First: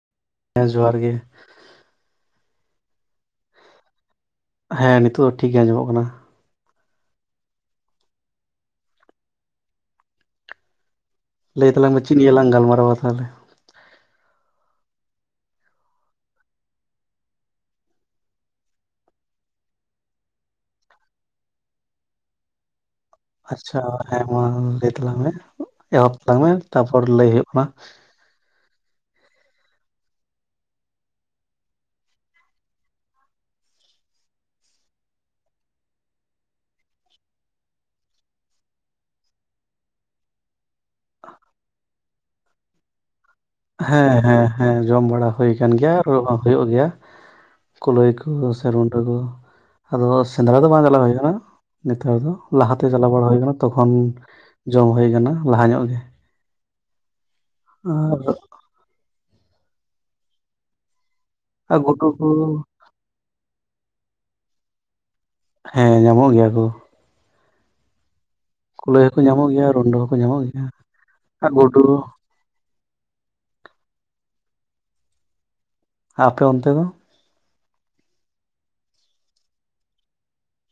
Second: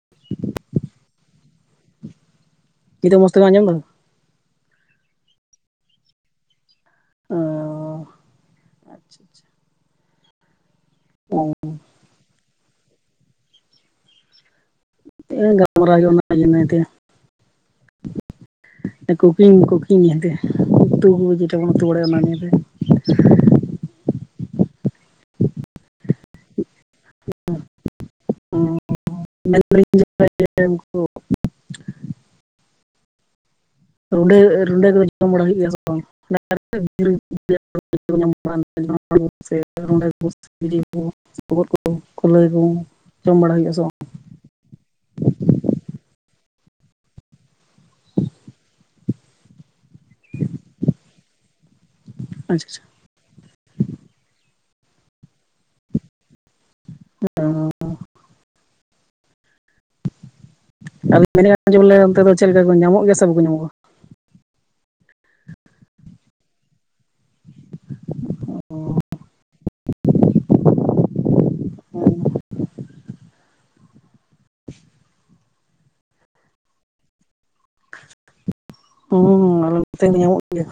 [inaudible] ᱦᱮᱸ ᱡᱚᱦᱟᱨ ᱜᱮ ᱾ ᱠᱤᱫᱟ. ᱜ ᱢᱚᱥ ᱛᱮᱢ ᱟᱸᱡᱚᱢ ᱟᱠᱟᱫᱟ? ᱦᱮᱸ ᱱᱤᱛᱳᱜ ᱫᱚ ᱴᱷᱤᱠ ᱜᱮ ᱟᱸᱡᱚᱢᱚᱜ ᱠᱟᱱᱟ ᱾ ᱟᱸᱻᱣ ᱟᱪᱪᱷᱟ ᱟᱪᱪᱷᱟ᱾ ᱞᱟᱹᱭ ᱛᱟᱞᱟᱝ ᱢᱮ ᱪᱮᱫ ᱱᱤᱭᱟᱹ ᱞᱟᱝ ᱜᱟᱞᱢᱟᱨᱟᱣᱟ ᱛᱟᱦᱮᱞᱮ? ᱮᱸ ᱜᱟᱢᱟᱨᱟᱣ ᱜᱮ ᱚᱱᱟ ᱡᱟᱹᱱᱟᱹ ᱛᱮᱭᱟᱜ ᱾ [inaudible] ᱮᱸ ᱠᱩᱠᱤᱝ ᱠᱩᱠᱤᱝ ᱮᱸᱜᱼᱟ ᱯᱮ, ᱩᱛᱩ ᱵᱩᱡᱽ ᱨᱮᱵᱚᱱ ᱩᱛᱩ ᱵᱟᱲᱟᱭᱟ ᱚᱱᱟ ᱫᱤᱱ ᱨᱮ ᱾ ᱟᱪᱪᱷᱟ ᱦᱮᱸ ᱢᱟ ᱞᱟᱹᱭ ᱛᱟᱞᱟᱝ ᱢᱮ, ᱮᱦᱚᱵ ᱛᱟᱝ ᱢᱮ ᱛᱟᱯᱚᱨ ᱞᱟᱹᱭ ᱦᱩᱭᱩᱜ ᱠᱟᱱᱟ, ᱩᱸ ᱢᱮᱱ ᱫᱟ ᱞᱤᱧ ᱡᱮ, [unintelligible] ᱩᱱᱠᱩ ᱨᱩᱸᱰᱟ. ᱨᱩᱸᱰᱟ. ᱠᱚᱫᱚ ᱡᱚᱢ ᱵᱟᱲᱟ ᱦᱩᱭᱩᱜ ᱜᱮᱭᱟ ᱥᱮ ᱵᱟᱝ [unintelligible] [inaudible] ᱠᱷᱚᱵᱚᱨ ᱠᱚ ᱞᱟᱹᱭ ᱵᱤᱱ ᱡᱚᱢ ᱵᱟᱲᱟ ᱦᱩᱭᱩᱜᱼᱟ ᱥᱮ ᱵᱟᱝ? ᱦᱮᱸ ᱦᱮᱸ ᱦᱮᱸ ᱡᱚᱢ ᱵᱟᱲᱟ ᱦᱩᱭ ᱟᱠᱟᱱ ᱜᱮᱭᱟ ᱦᱚᱸ ᱦᱩᱭᱩᱜ ᱜᱮᱭᱟ ᱠᱩᱞᱟᱹᱭ ᱠᱚ ᱥᱮ ᱨᱩᱸᱰᱟᱹ ᱠᱚ ᱟᱫᱚ ᱥᱮᱸᱫᱽᱨᱟ ᱫᱚ ᱵᱟᱝ ᱪᱟᱞᱟᱣ ᱦᱩᱭ ᱠᱟᱱᱟ ᱱᱮᱛᱟᱨ ᱫᱚ ᱟᱪᱪᱷᱟ ᱟᱪᱪᱷᱟ ᱞᱟᱦᱟᱛᱮ ᱪᱟᱞᱟᱣ ᱵᱟᱲᱟ ᱦᱩᱭ ᱟᱠᱟᱱᱟ ᱛᱚᱠᱷᱚᱱ ᱡᱚᱢ ᱦᱩᱭ ᱟᱠᱟᱱᱟ ᱞᱟᱦᱟ ᱧᱚᱜ ᱜᱮ ᱦ [inaudible] ᱟᱨ ᱛᱟᱦᱞᱤᱧ ᱢᱮᱱᱮᱫ ᱟ ᱡᱮ ᱟᱨ ᱵᱚᱞᱮ ᱜᱩᱰᱩ ᱚᱱᱛᱮ ᱫᱚ ᱪᱮᱫ ᱞᱮᱠᱟ ᱠᱚ ᱧᱟᱢᱚᱜ ᱜᱮᱭᱟ ᱥᱮ ᱵᱟᱠᱚ ᱧᱟᱢᱚᱜᱼᱟ? ᱦᱮᱸ ᱧᱟᱢᱚᱜ ᱜᱮᱭᱟ ᱠᱩ ᱠᱩᱞᱟᱹᱭ ᱦᱚᱸᱠᱚ ᱧᱟᱢᱚᱜ ᱜᱮᱭᱟ ᱨᱩᱸᱰᱟᱹ ᱦᱚᱸᱠᱚ ᱧᱟᱢᱚᱜ ᱜᱮᱭᱟ ᱟᱨ ᱜᱩᱰᱩ ᱟᱯᱮ ᱚᱱᱛᱮ ᱫᱚ ᱦᱩᱸ ᱟᱞᱮ ᱱᱚᱛᱮ ᱧᱟᱢᱚᱜ ᱜᱮᱭᱟ᱾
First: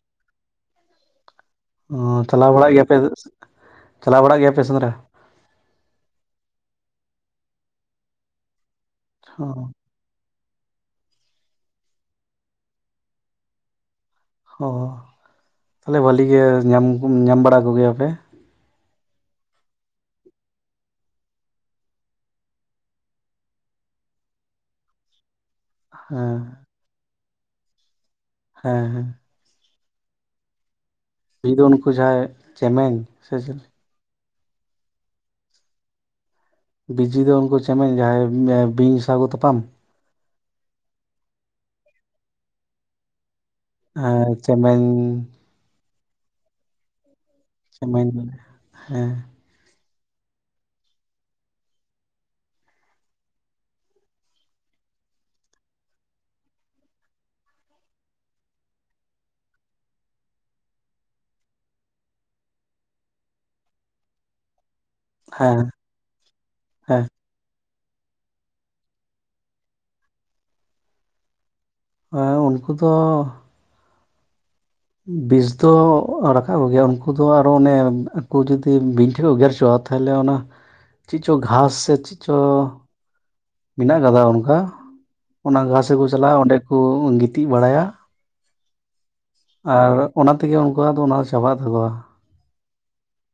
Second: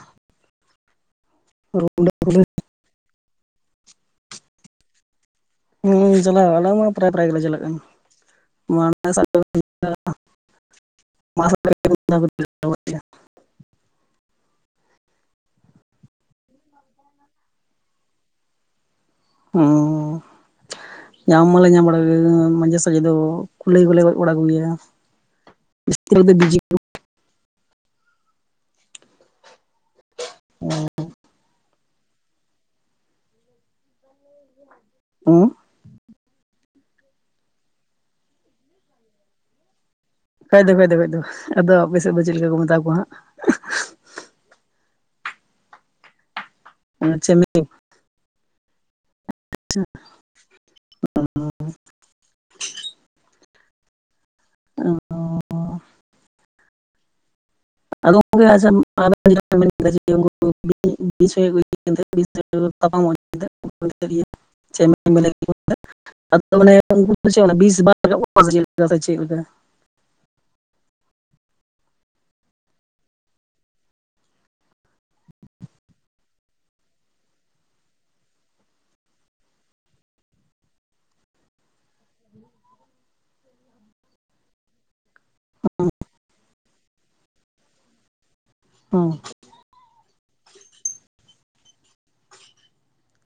ᱚ ᱨᱩᱸᱰᱟᱹ ᱠᱚ ᱪᱟᱞᱟᱣ ᱵᱟᱲᱟᱜ ᱜᱮᱭᱟᱯᱮ ᱪᱟᱞᱟᱣ ᱵᱟᱲᱟᱜ ᱜᱮᱭᱟᱯᱮ ᱥᱮᱸᱫᱽᱨᱟ? ᱦᱩᱸ ᱪᱟᱞᱟᱣ ᱟᱞᱮ ᱢᱟ ᱯᱨᱟᱭ ᱯᱨᱟᱭ ᱜᱮᱞᱮ ᱪᱟᱞᱟᱜ ᱠᱟᱱᱟ᱾ ᱢᱟᱲᱟᱝ ᱥᱟᱞᱼᱼ ᱚ [inaudible] ᱦᱚᱸ ᱛᱟᱞᱦᱮ ᱵᱷᱟᱹᱞᱤ ᱜᱮ ᱧᱟᱢ ᱧᱟᱢ ᱵᱟᱲᱟ ᱠᱚᱜᱮᱭᱟᱯᱮ? ᱦᱚᱸ ᱧᱟᱢ ᱢᱟᱞᱮ ᱧᱟᱢ ᱵᱟᱲᱟ ᱠᱚᱜᱮᱭᱟ ᱢᱟᱡᱷᱮ ᱥᱟᱡᱮ ᱫᱚ ᱠᱩᱞᱟᱹᱭ ᱠᱚᱞᱮ ᱜᱚᱡ ᱵᱟᱲᱟ ᱠᱚᱜᱮᱭᱟ [inaudible] ᱤᱥ ᱵ [unintelligible] ᱦᱮᱸ ᱦᱮᱸ ᱦᱮᱸ [inaudible] ᱵᱤᱡᱤ ᱫᱚ ᱩᱱᱠᱩ ᱡᱟᱦᱟᱸᱭ ᱪᱮᱢᱮᱧ ᱥᱮ ᱪᱤᱞᱤ? ᱦᱩᱸ ᱵᱤᱡᱤ ᱫᱚ ᱩᱱᱠᱩ ᱪᱮᱢᱮᱧ ᱡᱟᱦᱟᱸᱭ ᱵᱤᱧ ᱥᱟᱣ ᱠᱚ ᱛᱟᱯᱟᱢ ᱠᱷᱟᱡ ᱫᱚ ᱠᱷᱟᱡ ᱫᱚ ᱠᱷᱟᱡ ᱫᱚ ᱟᱫᱚ ᱟᱯᱮ ᱥᱮᱫ ᱫᱚ ᱪᱮᱫ ᱞᱮᱠᱟ ᱠᱚ ᱢᱮᱛᱟ ᱠᱚᱣᱟ ᱦᱟᱸᱜ? ᱟᱨ ᱪᱮᱢᱮᱧ ᱟᱸ ᱪᱮᱢᱮᱧ ᱪᱮᱢᱮᱧ ᱦᱮᱸ ᱪ ᱟᱨ [inaudible] ᱟᱫᱚ [inaudible] ᱟᱫᱚ ᱜᱚᱢᱠᱮ ᱟᱪᱷᱟ [inaudible] ᱵ ᱦᱮᱸ [inaudible] ᱟᱫᱚ ᱚᱱᱮ ᱦᱮᱸ ᱩᱱᱠᱩ ᱪᱮᱫ ᱚᱱᱟ ᱵᱤᱥ ᱵᱟ ᱨᱟᱠᱟ ᱠᱚᱜ-ᱟ ᱪᱮᱫ ᱥᱮ ᱪᱮᱫ ᱞᱮᱠᱟ? ᱦᱮᱸ ᱩᱱᱠᱩ ᱫᱚ ᱵᱤᱥ ᱫᱚ ᱨᱟᱠᱟᱵ ᱠᱚᱜᱮᱭᱟ ᱩᱱᱠᱩ ᱫᱚ ᱟᱨᱚ ᱚᱱᱮ ᱩᱱᱠᱩ ᱡᱩᱫᱤ ᱵᱤᱧ ᱴᱷᱮᱡ ᱠᱚ ᱜᱮᱨ ᱦᱚᱪᱚᱼᱟ ᱛᱚ ᱛᱟᱦᱚᱞᱮ ᱚᱱᱟ ᱪᱮᱫ ᱪᱚᱝ ᱜᱷᱟᱥ ᱥᱮ ᱪᱮᱫ ᱪᱚ ᱢᱮᱱᱟᱜ ᱟᱠᱟᱫᱟ ᱚᱱᱠᱟ ᱚᱱᱟ ᱜᱷᱟᱥ ᱥᱮᱫ ᱠᱚ ᱪᱟᱞᱟᱜᱼᱟ ᱚᱸᱰᱮ ᱠᱚ ᱜᱤᱛᱤᱡ ᱵᱟᱲᱟᱭᱟ ᱦᱩᱸ ᱟᱨ ᱚᱱᱟ ᱛᱮᱜᱮ ᱩᱱᱠᱩᱣᱟᱜ ᱫᱚ ᱚᱱᱟ ᱪᱟᱵᱟᱜ ᱛᱟᱠᱚᱣᱟ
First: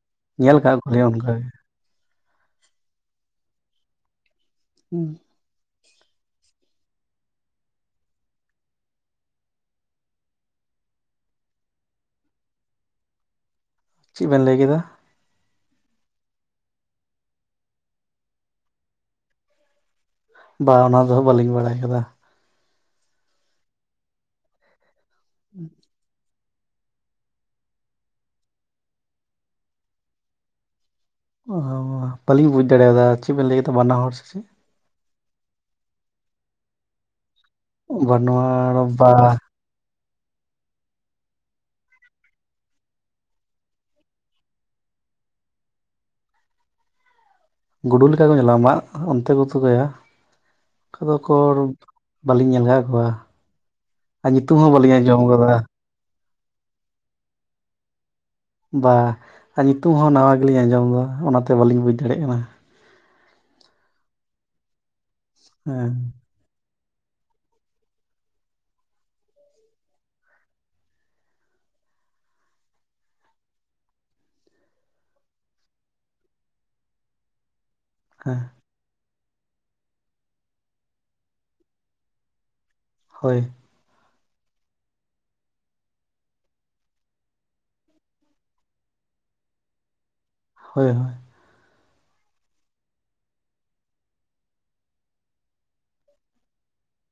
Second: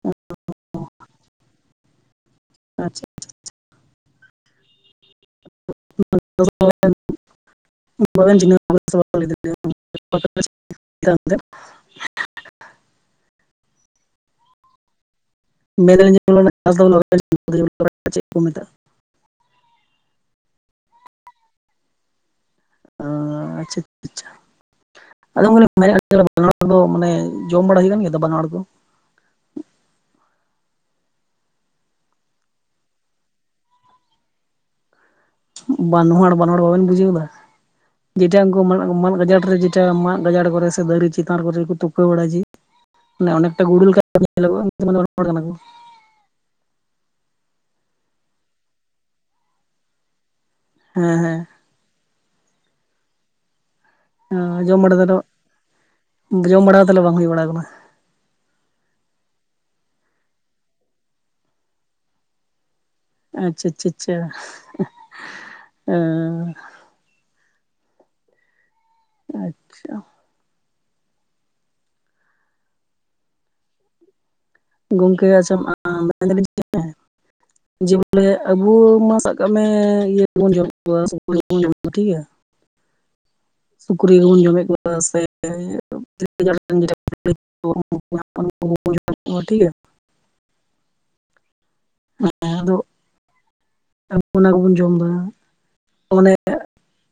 ᱚ [inaudible] ᱧᱮᱞ ᱠᱟᱫ ᱠᱚ ᱜᱮᱭᱟ ᱚᱱᱠᱟ ᱟᱪᱪᱷᱟ ᱦᱩᱸ ᱾ [inaudible] ᱡ [inaudible] ᱪᱮᱫ ᱵᱮᱱ ᱞᱟᱹᱭ ᱠᱮᱫᱟ? ᱢᱮᱱ ᱫᱟᱞᱤᱧ ᱚᱱᱟ ᱜᱷᱟᱥ [unintelligible] [inaudible] ᱪᱮᱫ ᱠᱚ ᱢᱮᱛᱟᱜᱼᱟ? ᱵᱟ ᱚᱱᱟ ᱫᱚ ᱦᱟᱸᱜ ᱵᱟᱹᱞᱤᱧ ᱵᱟᱲᱟᱭ ᱟᱠᱟᱫᱟ ᱾ ᱚ ᱟᱪᱪᱷᱟ ᱪᱟ ᱪᱷᱟ, ᱟᱹᱞᱤᱧ ᱢᱟ ᱞᱤᱧ ᱢᱮᱱᱮᱫ ᱵᱟᱱᱣᱟᱲ ᱫᱚ ᱢᱟᱱᱮ ᱡᱚᱢ ᱵᱟᱲᱟ ᱦᱩᱭ ᱠᱟᱱ ᱜᱮᱭᱟ ᱛᱚ ᱵᱟᱱᱣᱟᱲ ᱠᱚ? ᱚᱦᱚ, ᱵᱟᱹᱞᱤᱧ ᱵᱩᱡᱽ ᱫᱟᱲᱮᱭᱟᱫᱟ ᱪᱮᱫ ᱵᱮᱱ ᱞᱟᱹᱭ ᱠᱮᱫᱟ ᱵᱟᱱᱟ ᱦᱚᱲ ᱥᱮ ᱪᱮᱫ? ᱵᱟᱱᱦᱟᱶᱟᱬ, ᱵᱟᱱᱶᱟᱬ ᱵᱟᱵᱮᱱ ᱵᱩᱡᱷᱟᱹᱣ ᱮᱫᱟ, ᱡᱮᱴᱟ ᱩᱱᱠᱩ ᱵᱟᱱᱣᱟᱲ ᱢᱟᱫ ᱵᱟ ᱢᱟᱫ ᱜᱟᱡᱟᱲ ᱨᱮ ᱡᱮ ᱪᱟ ᱢᱟᱜ ᱜᱟᱡᱟᱲ ᱠᱚᱨᱮ ᱥᱮ ᱫᱟᱨᱮ ᱪᱮᱛᱟᱱ ᱨᱮᱠᱚ ᱡᱮ ᱠᱚ ᱛᱩᱠᱟᱹ ᱵᱟᱲᱟᱭ ᱡᱮ ᱾ ᱢᱟᱱᱮ ᱚᱱᱮᱠᱴᱟ ᱜᱩᱲᱩ ᱞᱮᱠᱟ ᱧᱮᱞᱚᱜᱚᱜ-ᱟ, ᱩᱱᱠᱩ ᱫᱚ [unintelligible] ᱵᱟᱱᱶᱟᱬ ᱠᱟᱱᱟ ᱠᱚ ᱾ ᱜᱩᱰᱩ ᱞᱮᱠᱟ ᱠᱚ ᱧᱮᱞᱚᱜ-ᱟ, ᱢᱟᱜ ᱚᱱᱛᱮ ᱠᱚ ᱛᱩᱠᱟᱹᱭᱟ ᱚᱱᱠᱟ ᱫᱚ ᱦᱮᱸ ᱚᱠᱚᱨ ᱵᱟᱹᱞᱤᱧ ᱧᱮᱞ ᱟᱠᱟᱫ ᱠᱚᱣᱟ, ᱟᱨ ᱧᱩᱛᱩᱢ ᱦᱚᱸ ᱡᱚᱢ ᱵᱟᱹᱞᱤᱧ ᱵᱟᱲᱟ ᱫᱚ ᱟᱸᱡᱚᱢ ᱟᱠᱟᱫᱟ ᱾ ᱡᱚᱢ ᱵᱟᱲᱟ ᱫᱚ ᱛᱟᱦᱚᱞᱮ ᱵᱟᱝ ᱦᱩᱭ ᱵᱟᱲᱟ ᱟᱠᱟᱱᱟ? ᱵᱟ, ᱟᱨ ᱧᱩᱛᱩᱢ ᱦᱚᱸ ᱱᱟᱣᱟ ᱜᱮᱞᱤᱧ ᱟᱸᱡᱚᱢ ᱮᱫᱟ ᱚᱱᱟᱛᱮ ᱵᱟᱹᱞᱤᱧ ᱵᱩᱡᱽ ᱫᱟᱲᱮᱜ ᱠᱟᱱᱟ ᱾ ᱟᱪᱪᱷᱟ ᱪᱷᱟ ᱪᱷᱟ, ᱦᱮᱸ ᱚ ᱾ ᱟᱪᱪᱷᱟ ᱾ ᱜᱚᱝᱠᱮ ᱟᱪᱪᱷᱟ ᱢᱟ ᱢᱮᱱᱫᱟᱹᱞᱤᱧ [inaudible] ᱡᱮ ᱵᱚᱞᱮ ᱦᱮᱸ ᱟᱹᱵ ᱟᱵᱚ ᱢᱟ ᱥᱟᱵ ᱠᱟᱜ ᱢᱮ ᱤᱭᱟᱹ ᱜᱮᱵᱚᱱ ᱡᱚᱢᱮᱜ ᱠᱚᱣᱟ, ᱥᱩᱠᱨᱤ ᱠᱚ ᱵᱚᱱ ᱡᱚᱢᱮᱜ ᱠᱚᱣᱟ ᱴᱷᱤᱠ ᱜᱮᱭᱟ ᱾ ᱦᱳᱭ ᱾ ᱥᱩᱠᱨᱤ ᱠᱚᱵᱚᱱ ᱡᱚᱢᱮᱫ ᱠᱚᱣᱟ, ᱥᱮ [unintelligible] [inaudible] [inaudible] ᱴᱷᱤᱠ ᱜᱮᱭᱟ ᱾ ᱦᱳᱭ ᱦᱳᱭ ᱾ ᱦᱮ ᱟᱫᱚ ᱚᱱᱟ ᱠᱚᱵᱚᱱ ᱡᱚᱢ ᱮᱫᱟ ᱢᱟᱱᱮ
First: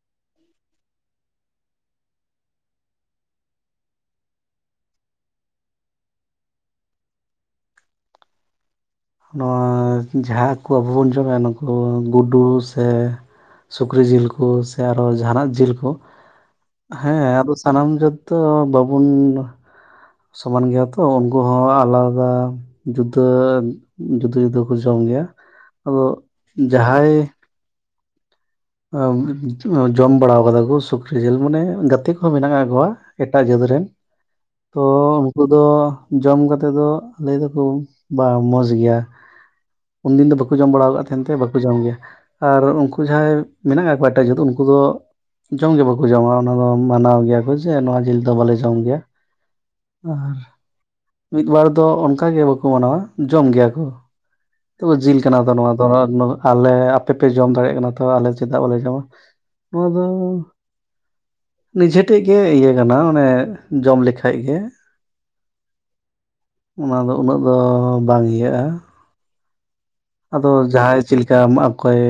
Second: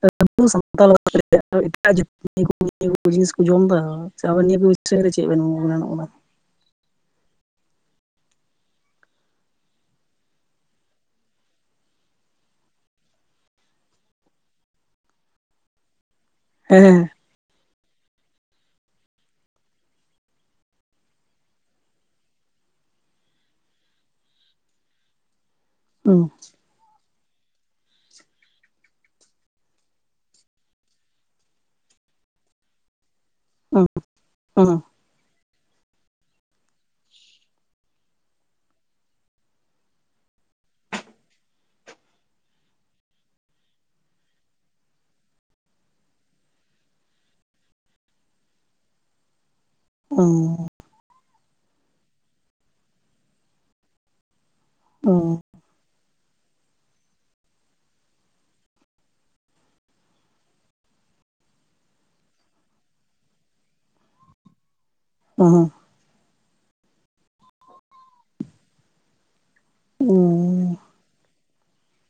ᱟᱵᱚ ᱥᱟᱱᱛᱟᱞ [inaudible] [unintelligible] ᱮᱴᱟᱜ ᱡᱟᱹᱛᱤ ᱠᱚ [inaudible] ᱱᱤᱭᱟᱹ ᱡᱤᱱᱤᱥ ᱠᱚ ᱡᱚᱢ ᱮᱫᱟ, ᱥᱮ ᱟᱵᱮᱱ ᱱᱤᱭᱟᱹ ᱠᱚ ᱪᱮᱫ ᱵᱤᱥᱚᱭ ᱨᱮ ᱪᱮᱫ ᱵᱮᱱ ᱜᱩᱱᱟᱹᱱᱚᱜ ᱠᱟᱱᱟ? ᱱᱚᱣᱟ ᱡᱟᱦᱟᱸ ᱠᱚ ᱟᱵᱚ ᱵᱚᱱ ᱡᱚᱢᱮᱜ-ᱟ ᱱᱩᱠᱩ ᱜᱩᱰᱩ ᱥᱮ ᱥᱩᱠᱨᱤ ᱡᱤᱞ ᱠᱚ ᱥᱮ ᱟᱨᱦᱚᱸ ᱡᱟᱦᱟᱸᱱᱟᱜ ᱡᱤᱞ ᱠᱚ ᱦᱮᱸ ᱟᱫᱚ ᱥᱟᱱᱟᱢ ᱡᱟᱹᱛ ᱫᱚ ᱵᱟᱵᱩᱱ ᱥᱚᱢᱟᱱ ᱜᱮᱭᱟ ᱛᱚ, ᱩᱱᱠᱩ ᱦᱚᱸ ᱟᱞᱟᱫᱟ ᱡᱩᱫᱟᱹ ᱡᱩᱫᱟᱹ ᱡᱩᱫᱟᱹ ᱠᱚ ᱡᱚᱢ ᱜᱮᱭᱟ, ᱟᱫᱚ ᱡᱟᱦᱟᱸᱭ ᱟᱸ ᱡᱚᱢ ᱵᱟᱲᱟᱣ ᱠᱟᱫᱟ ᱠᱚ ᱥᱩᱠᱨᱤ ᱡᱤᱞ ᱢᱟᱱᱮ ᱜᱟᱛᱮ ᱠᱚᱦᱚᱸ ᱢᱮᱱᱟᱜ ᱟᱠᱟᱜ ᱠᱚᱣᱟ ᱾ ᱮᱴᱟᱜ ᱡᱟᱹᱛ ᱨᱮᱱ, ᱛᱚ ᱩᱝᱠᱩ ᱫᱚ ᱡᱚᱢ ᱠᱟᱛᱮᱫ ᱫᱚ ᱞᱟᱹᱭ ᱫᱟᱠᱚ ᱵᱟ ᱢᱚᱡᱽ ᱜᱮᱭᱟ ᱾ ᱩᱱᱫᱤᱱ ᱫᱚ ᱵᱟᱠᱚ ᱡᱚᱢ ᱵᱟᱲᱟ ᱠᱟᱫ ᱛᱟᱦᱮᱱ ᱛᱮ ᱵᱟᱠᱚ ᱡᱚᱢ ᱜᱮᱭᱟ, ᱟᱨ ᱩᱱᱠᱩ ᱡᱟᱦᱟᱸᱭ ᱢᱮᱱᱟᱜ ᱠᱟᱜ ᱠᱚᱣᱟ ᱮᱴᱟᱜ ᱡᱟᱹᱛ ᱩᱱᱠᱩ ᱫᱚ ᱡᱚᱢ ᱜᱮ ᱵᱟᱠᱚ ᱡᱚᱢᱟ ᱚᱱᱟ ᱫᱚ ᱢᱟᱱᱟᱣ ᱜᱮᱭᱟ ᱠᱚ ᱡᱮ ᱱᱚᱣᱟ ᱡᱤᱞ ᱫᱚ ᱵᱟᱞᱮ ᱡᱚᱢ ᱜᱮᱭᱟ ᱾ ᱟᱨ ᱢᱤᱫ ᱵᱟᱨ ᱫᱚ ᱚᱱᱠᱟ ᱜᱮ ᱵᱟᱠᱚ ᱢᱟᱱᱟᱣᱟ ᱡᱚᱢ ᱜᱮᱭᱟ ᱠᱚ ᱾ ᱛᱚᱵᱮ ᱡᱤᱞ ᱠᱟᱱᱟ ᱛᱚ ᱱᱚᱣᱟ ᱫᱚ ᱟᱞᱮ, ᱟᱯᱮ ᱯᱮ ᱡᱚᱢ ᱫᱟᱲᱮᱜ ᱠᱟᱱᱟ ᱛᱚ ᱟᱞᱮ ᱪᱮᱫᱟᱜ ᱵᱟᱞᱮ ᱡᱚᱢᱟ? ᱱᱚᱣᱟ ᱫᱚ ᱱᱤᱡᱮ ᱴᱷᱮᱡ ᱜᱮ ᱤᱭᱟᱹ ᱠᱟᱱᱟ, ᱢᱱᱮ ᱡᱚᱢ ᱞᱮᱠᱷᱟᱡ ᱜᱮ ᱾ ᱦᱩᱸ ᱦᱩᱸ ᱾ ᱚᱱᱟ ᱫᱚ ᱩᱱᱟᱹᱜ ᱫᱚ ᱵᱟᱝ ᱤᱭᱟᱹᱜ-ᱟ ᱾ ᱟᱫᱚ ᱡᱟᱦᱟᱸᱭ ᱪᱮᱫ ᱞᱮᱠᱟ ᱮᱢᱟᱜ ᱠᱚᱭ?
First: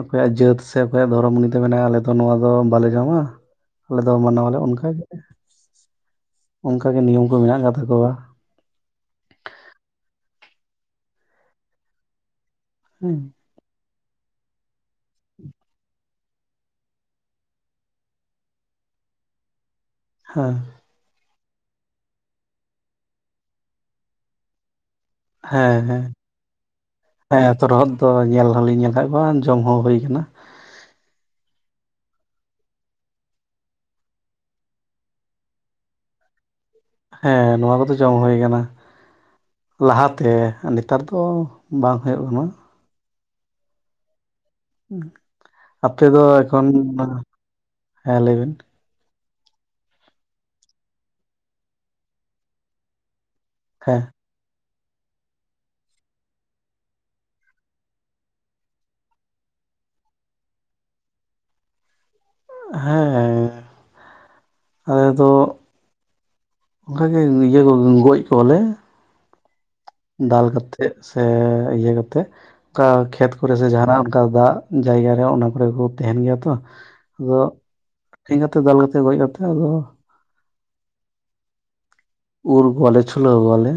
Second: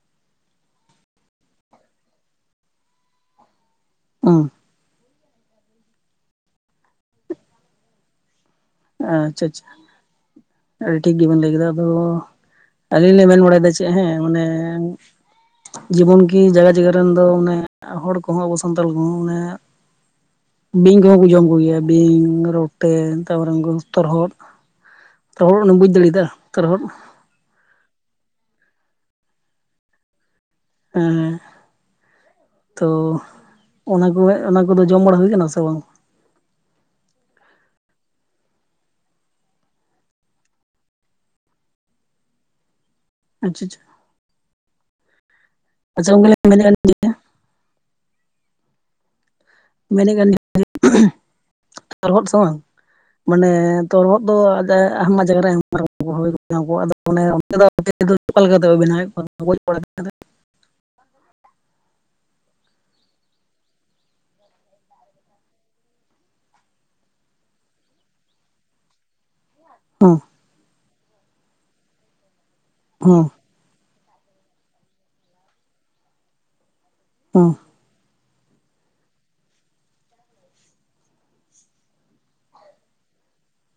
ᱚᱠᱚᱭᱟᱜ ᱡᱟᱹᱛ ᱥᱮ ᱚᱠᱚᱭᱟᱜ ᱫᱷᱚᱨᱚᱢ ᱩᱱᱤ ᱫᱚᱭ ᱢᱮᱱᱟ ᱟᱞᱮ ᱫᱚ ᱱᱚᱣᱟ ᱫᱚ ᱵᱟᱞᱮ ᱡᱚᱢᱟ᱾ ᱟᱞᱮ ᱫᱚ ᱢᱟᱱᱟᱣᱟᱞᱮ ᱚᱱᱠᱟᱜᱮ, ᱚᱱᱠᱟᱜᱮ ᱱᱤᱭᱚᱢ ᱠᱚ ᱢᱮᱱᱟᱜ ᱟᱠᱟᱫ ᱛᱟᱠᱚᱣᱟ᱾ ᱟᱪᱪᱷᱟ ᱟᱪᱪᱷᱟ ᱟᱹᱰᱤ ᱴᱷᱤᱠ ᱜᱮᱵᱮᱱ ᱞᱟᱹᱭ ᱠᱮᱫᱟ ᱟᱫᱚ, ᱦᱮᱸ ᱟᱹᱞᱤᱧ ᱞᱤᱧ ᱢᱮᱱ ᱵᱟᱲᱟᱭ ᱮᱫᱟ᱾ ᱦᱮᱸ ᱚᱱᱮ ᱡᱤᱵᱚᱱ ᱜᱮ᱾ ᱠᱤ ᱡᱟᱜᱟ ᱡᱟᱜᱟ ᱨᱮᱱ ᱫᱚ ᱢᱟᱱᱮ ᱦᱚᱲ ᱠᱚᱦᱚᱸ, ᱟᱵᱚ ᱥᱟᱱᱛᱟᱞ ᱠᱚᱦᱚᱸ, ᱢᱟᱱᱮ ᱦᱮᱸ᱾ ᱵᱤᱧ ᱠᱚᱦᱚᱸ ᱠᱚ ᱡᱚᱢ ᱠᱚ ᱜᱮᱭᱟ, ᱵᱤᱧ ᱨᱚᱴᱮ ᱛᱟᱯᱚᱨᱮ ᱩᱱᱠᱩ ᱛᱚᱨᱦᱚᱫ᱾ ᱛᱚᱨᱦᱚᱫ ᱢᱟᱱᱮᱢ ᱦᱮᱸ ᱵᱩᱡᱽ ᱦᱮᱸ ᱫᱟᱲᱮᱭᱫᱟ ᱛᱚᱨᱦᱚᱫ᱾ ᱦᱮᱸ ᱛᱚᱨᱦᱚᱫ ᱫᱚ ᱧᱮᱞ ᱦᱚᱞᱤᱧ ᱧᱮᱞ ᱟᱠᱟᱫ ᱠᱚᱣᱟ, ᱡᱚᱢ ᱦᱚᱸ ᱦᱩᱭ ᱟᱠᱟᱱᱟ᱾ ᱮᱸᱻ ᱛᱚ ᱚᱱᱟ ᱠᱚ ᱜᱮ ᱚᱱᱟ ᱠᱚᱫᱚ ᱡᱚᱢ ᱵᱟᱲᱟ ᱦᱩᱭ ᱟᱠᱟᱱᱟ ᱥᱮ ᱵᱟᱝ? ᱦᱮᱸ ᱱᱚᱣᱟ ᱠᱚᱫᱚ ᱡᱚᱢ ᱦᱩᱭ ᱟᱠᱟᱱᱟ। ᱞᱟᱦᱟ ᱛᱮ ᱱᱮᱛᱟᱨ ᱫᱚ ᱵᱟᱝ ᱦᱩᱭᱩᱜ ᱠᱟᱱᱟ। ᱟᱪᱪᱷᱟ। ᱟᱯᱮ ᱟᱪᱪᱷᱟ ᱫᱚ ᱜᱚᱝᱠᱮ ᱞᱤᱧ ᱢᱮᱱᱮᱫ ᱮᱠᱷᱚᱱ, ᱠᱟᱱ ᱦᱮᱸ ᱞᱟᱹᱭ ᱵᱤᱱ। ᱢᱮᱱᱮᱫ ᱠᱟᱱᱟ [inaudible] ᱛᱚᱨᱦᱚᱫ ᱥᱮ ᱵᱟᱝ ᱢᱟᱱᱮ ᱦᱮᱸ ᱛᱚᱨᱦᱚᱫ। ᱫᱚ ᱡᱟᱭ ᱟᱭᱢᱟ ᱡᱟᱭᱜᱟ ᱨᱮ ᱟᱭᱢᱟ ᱨᱚᱠᱚᱢ ᱠᱚ ᱦᱩᱭ ᱠᱚᱣᱟ ᱟᱫᱚ ᱚᱱᱮ ᱚᱱ ᱫᱚ [unintelligible] ᱚᱠᱟ ᱞᱮᱠᱟ ᱠᱟᱛᱮᱜ ᱠᱚ ᱵᱮᱱᱟᱣᱮᱫ ᱠᱚᱣᱟ [unintelligible] ᱦᱮᱸ ᱟᱞᱮ ᱫᱚ ᱚᱱᱠᱟ ᱜᱮ ᱤᱭᱟᱹ ᱠᱚ ᱜᱚᱡ ᱠᱚᱣᱟᱞᱮ। ᱦᱚᱸ ᱫᱟᱞ ᱠᱟᱛᱮᱸᱫ ᱥᱮ ᱤᱭᱟᱹ ᱠᱟᱛᱮ ᱚᱱᱠᱟ ᱦᱚᱸ ᱠᱷᱮᱛ ᱠᱚᱨᱮ ᱥᱮ ᱡᱟᱦᱟᱱᱟᱜ ᱚᱱᱠᱟ ᱫᱟᱜ ᱡᱟᱭᱜᱟ ᱨᱮ ᱚᱱᱟ ᱠᱚᱨᱮ ᱠᱚ ᱛᱟᱦᱮᱸᱱ ᱜᱮᱭᱟ ᱛᱚ ᱟᱫᱚ ᱦᱚᱸ ᱴᱷᱮᱝᱜᱟᱛᱮ ᱫᱟᱞ ᱠᱟᱛᱮ ᱜᱚᱡ ᱠᱟᱛᱮ ᱟᱫᱚ ᱩᱨ ᱠᱚᱣᱟᱞᱮ, ᱪᱷᱩᱞᱟᱹᱣ ᱠᱚᱣᱟᱞᱮ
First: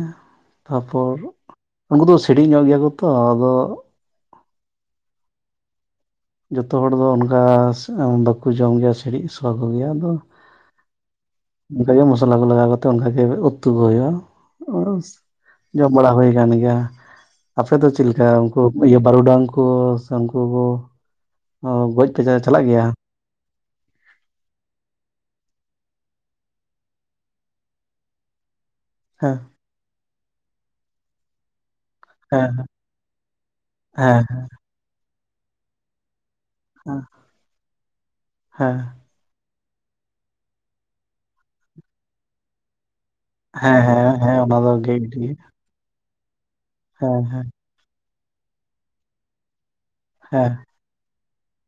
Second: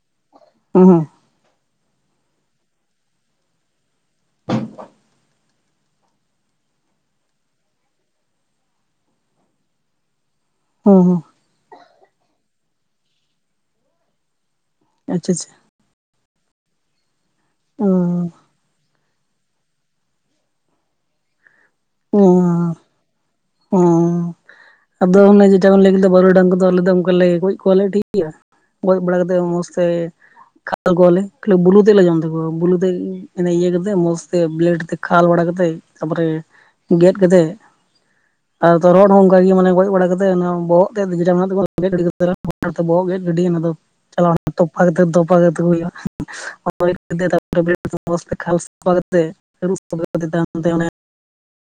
ᱦᱚᱸ ᱛᱟᱨᱯᱚᱨ ᱩᱱᱠᱩ ᱫᱚ ᱥᱤᱲᱤᱡ ᱧᱚᱜ ᱜᱮᱭᱟ ᱠᱚ ᱛᱚ ᱟᱫᱚ ᱡᱚᱛᱚ ᱦᱚᱲ ᱫᱚ ᱚᱱᱠᱟ ᱵᱟᱠᱚ ᱡᱚᱢ ᱜᱮᱭᱟ ᱥᱤᱲᱤᱡ ᱥᱚ ᱠᱚᱜᱮᱭᱟ ᱟᱫᱚ ᱦᱩᱸ ᱦᱩᱸ। ᱚᱱᱠᱟᱜᱮ ᱢᱚᱥᱞᱟ ᱠᱚ ᱞᱟᱜᱟᱣ ᱠᱟᱛᱮᱜ ᱚᱱᱠᱟᱜᱮ ᱩᱛᱩ ᱠᱚ ᱦᱩᱭᱩᱜ-ᱟ ᱟᱪᱪᱷᱟ ᱟᱪᱪᱷᱟ [inaudible] ᱡᱚᱢ ᱵᱟᱲᱟ ᱦᱩᱭ ᱟᱠᱟᱱ ᱜᱮᱭᱟ। ᱟᱯᱮ ᱫᱚ ᱚᱸ ᱪᱮᱫ ᱞᱮᱠᱟ ᱩᱱᱠᱩ ᱤᱭᱟᱹ᱾ ᱵᱟᱹᱨᱩᱰᱟᱝ ᱠᱚ ᱥᱮ ᱩᱱᱠᱩ ᱠᱚ ᱜᱚᱡ ᱯᱮ ᱪᱟᱞᱟᱜ ᱜᱮᱭᱟ? ᱚ ᱟᱫᱚ ᱚᱱᱮ ᱡᱮᱴᱟ ᱵᱮᱱ ᱞᱟᱹᱭ ᱠᱮᱫᱟ ᱵᱟᱹᱨᱩ ᱰᱟᱝ ᱠᱚᱫᱚ ᱟᱞᱮ ᱫᱚ ᱚᱱᱠᱟᱞᱮ ᱜᱚᱡ ᱠᱚᱣᱟᱞᱮ ᱠᱤ ᱤᱭᱟ ᱜᱚᱡ ᱵᱟᱲᱟ ᱠᱟᱛᱮ ᱦᱮᱸ ᱢᱚᱸᱡᱽ ᱛᱮ ᱠᱷᱟᱞ ᱠᱚᱣᱟᱞᱮ ᱠᱷᱟᱹᱞᱤ ᱵᱩᱞᱩ ᱛᱮᱞᱮ ᱡᱚᱢ ᱦᱮᱸ ᱵᱩᱞᱩ ᱛᱮ ᱮᱱᱮ ᱤᱭᱟᱹ ᱠᱟᱛᱮᱜ ᱢᱚᱸᱡᱽ ᱦᱮᱸ ᱛᱮ ᱵᱮᱞᱮᱰ ᱛᱮ ᱠᱷᱟᱞ ᱵᱟᱲᱟ ᱠᱟᱛᱮ ᱛᱟᱨ ᱯᱚᱨᱮ ᱜᱮᱫ ᱠᱟᱛᱮᱫ ᱟᱫᱚ ᱦᱮᱸ ᱛᱚᱨᱦᱚᱸᱫ ᱚᱱᱠᱟᱜ ᱜᱮ ᱢᱟᱱᱮ ᱜᱚᱡ ᱵᱟᱲᱟ ᱠᱟᱛᱮᱫ ᱵᱚᱦᱚᱜ ᱛᱮ ᱡᱮᱴᱟ ᱢᱮᱱᱟᱜ ᱛᱟᱠᱚᱣᱟ ᱜᱮᱛ ᱜᱤᱲᱤ ᱵᱚᱦᱚᱜ ᱜᱮᱫ ᱜᱮᱹᱰᱤ ᱚᱱᱟ ᱫᱚ ᱦᱮᱸ ᱦᱮᱸ ᱪᱟᱞᱟᱣ ᱦᱮᱸ ᱚᱱᱟ ᱫᱚ ᱛᱚᱯᱟ ᱜᱮ ᱠᱟᱛᱮ ᱜᱤᱰᱤ ᱛᱚᱯᱟ ᱠᱟᱛᱮ ᱠᱚ ᱦᱮᱸ ᱦᱩᱭᱩᱜ-ᱟ। ᱦᱮᱸ [unintelligible] ᱠᱷᱟᱞ ᱥᱟᱯᱷᱟ ᱠᱟᱛᱮ ᱟᱹᱨᱩᱯ ᱯᱚᱨᱮ ᱦᱮᱸ ᱛᱟᱭᱚᱢ ᱛᱮ ᱚᱱᱮ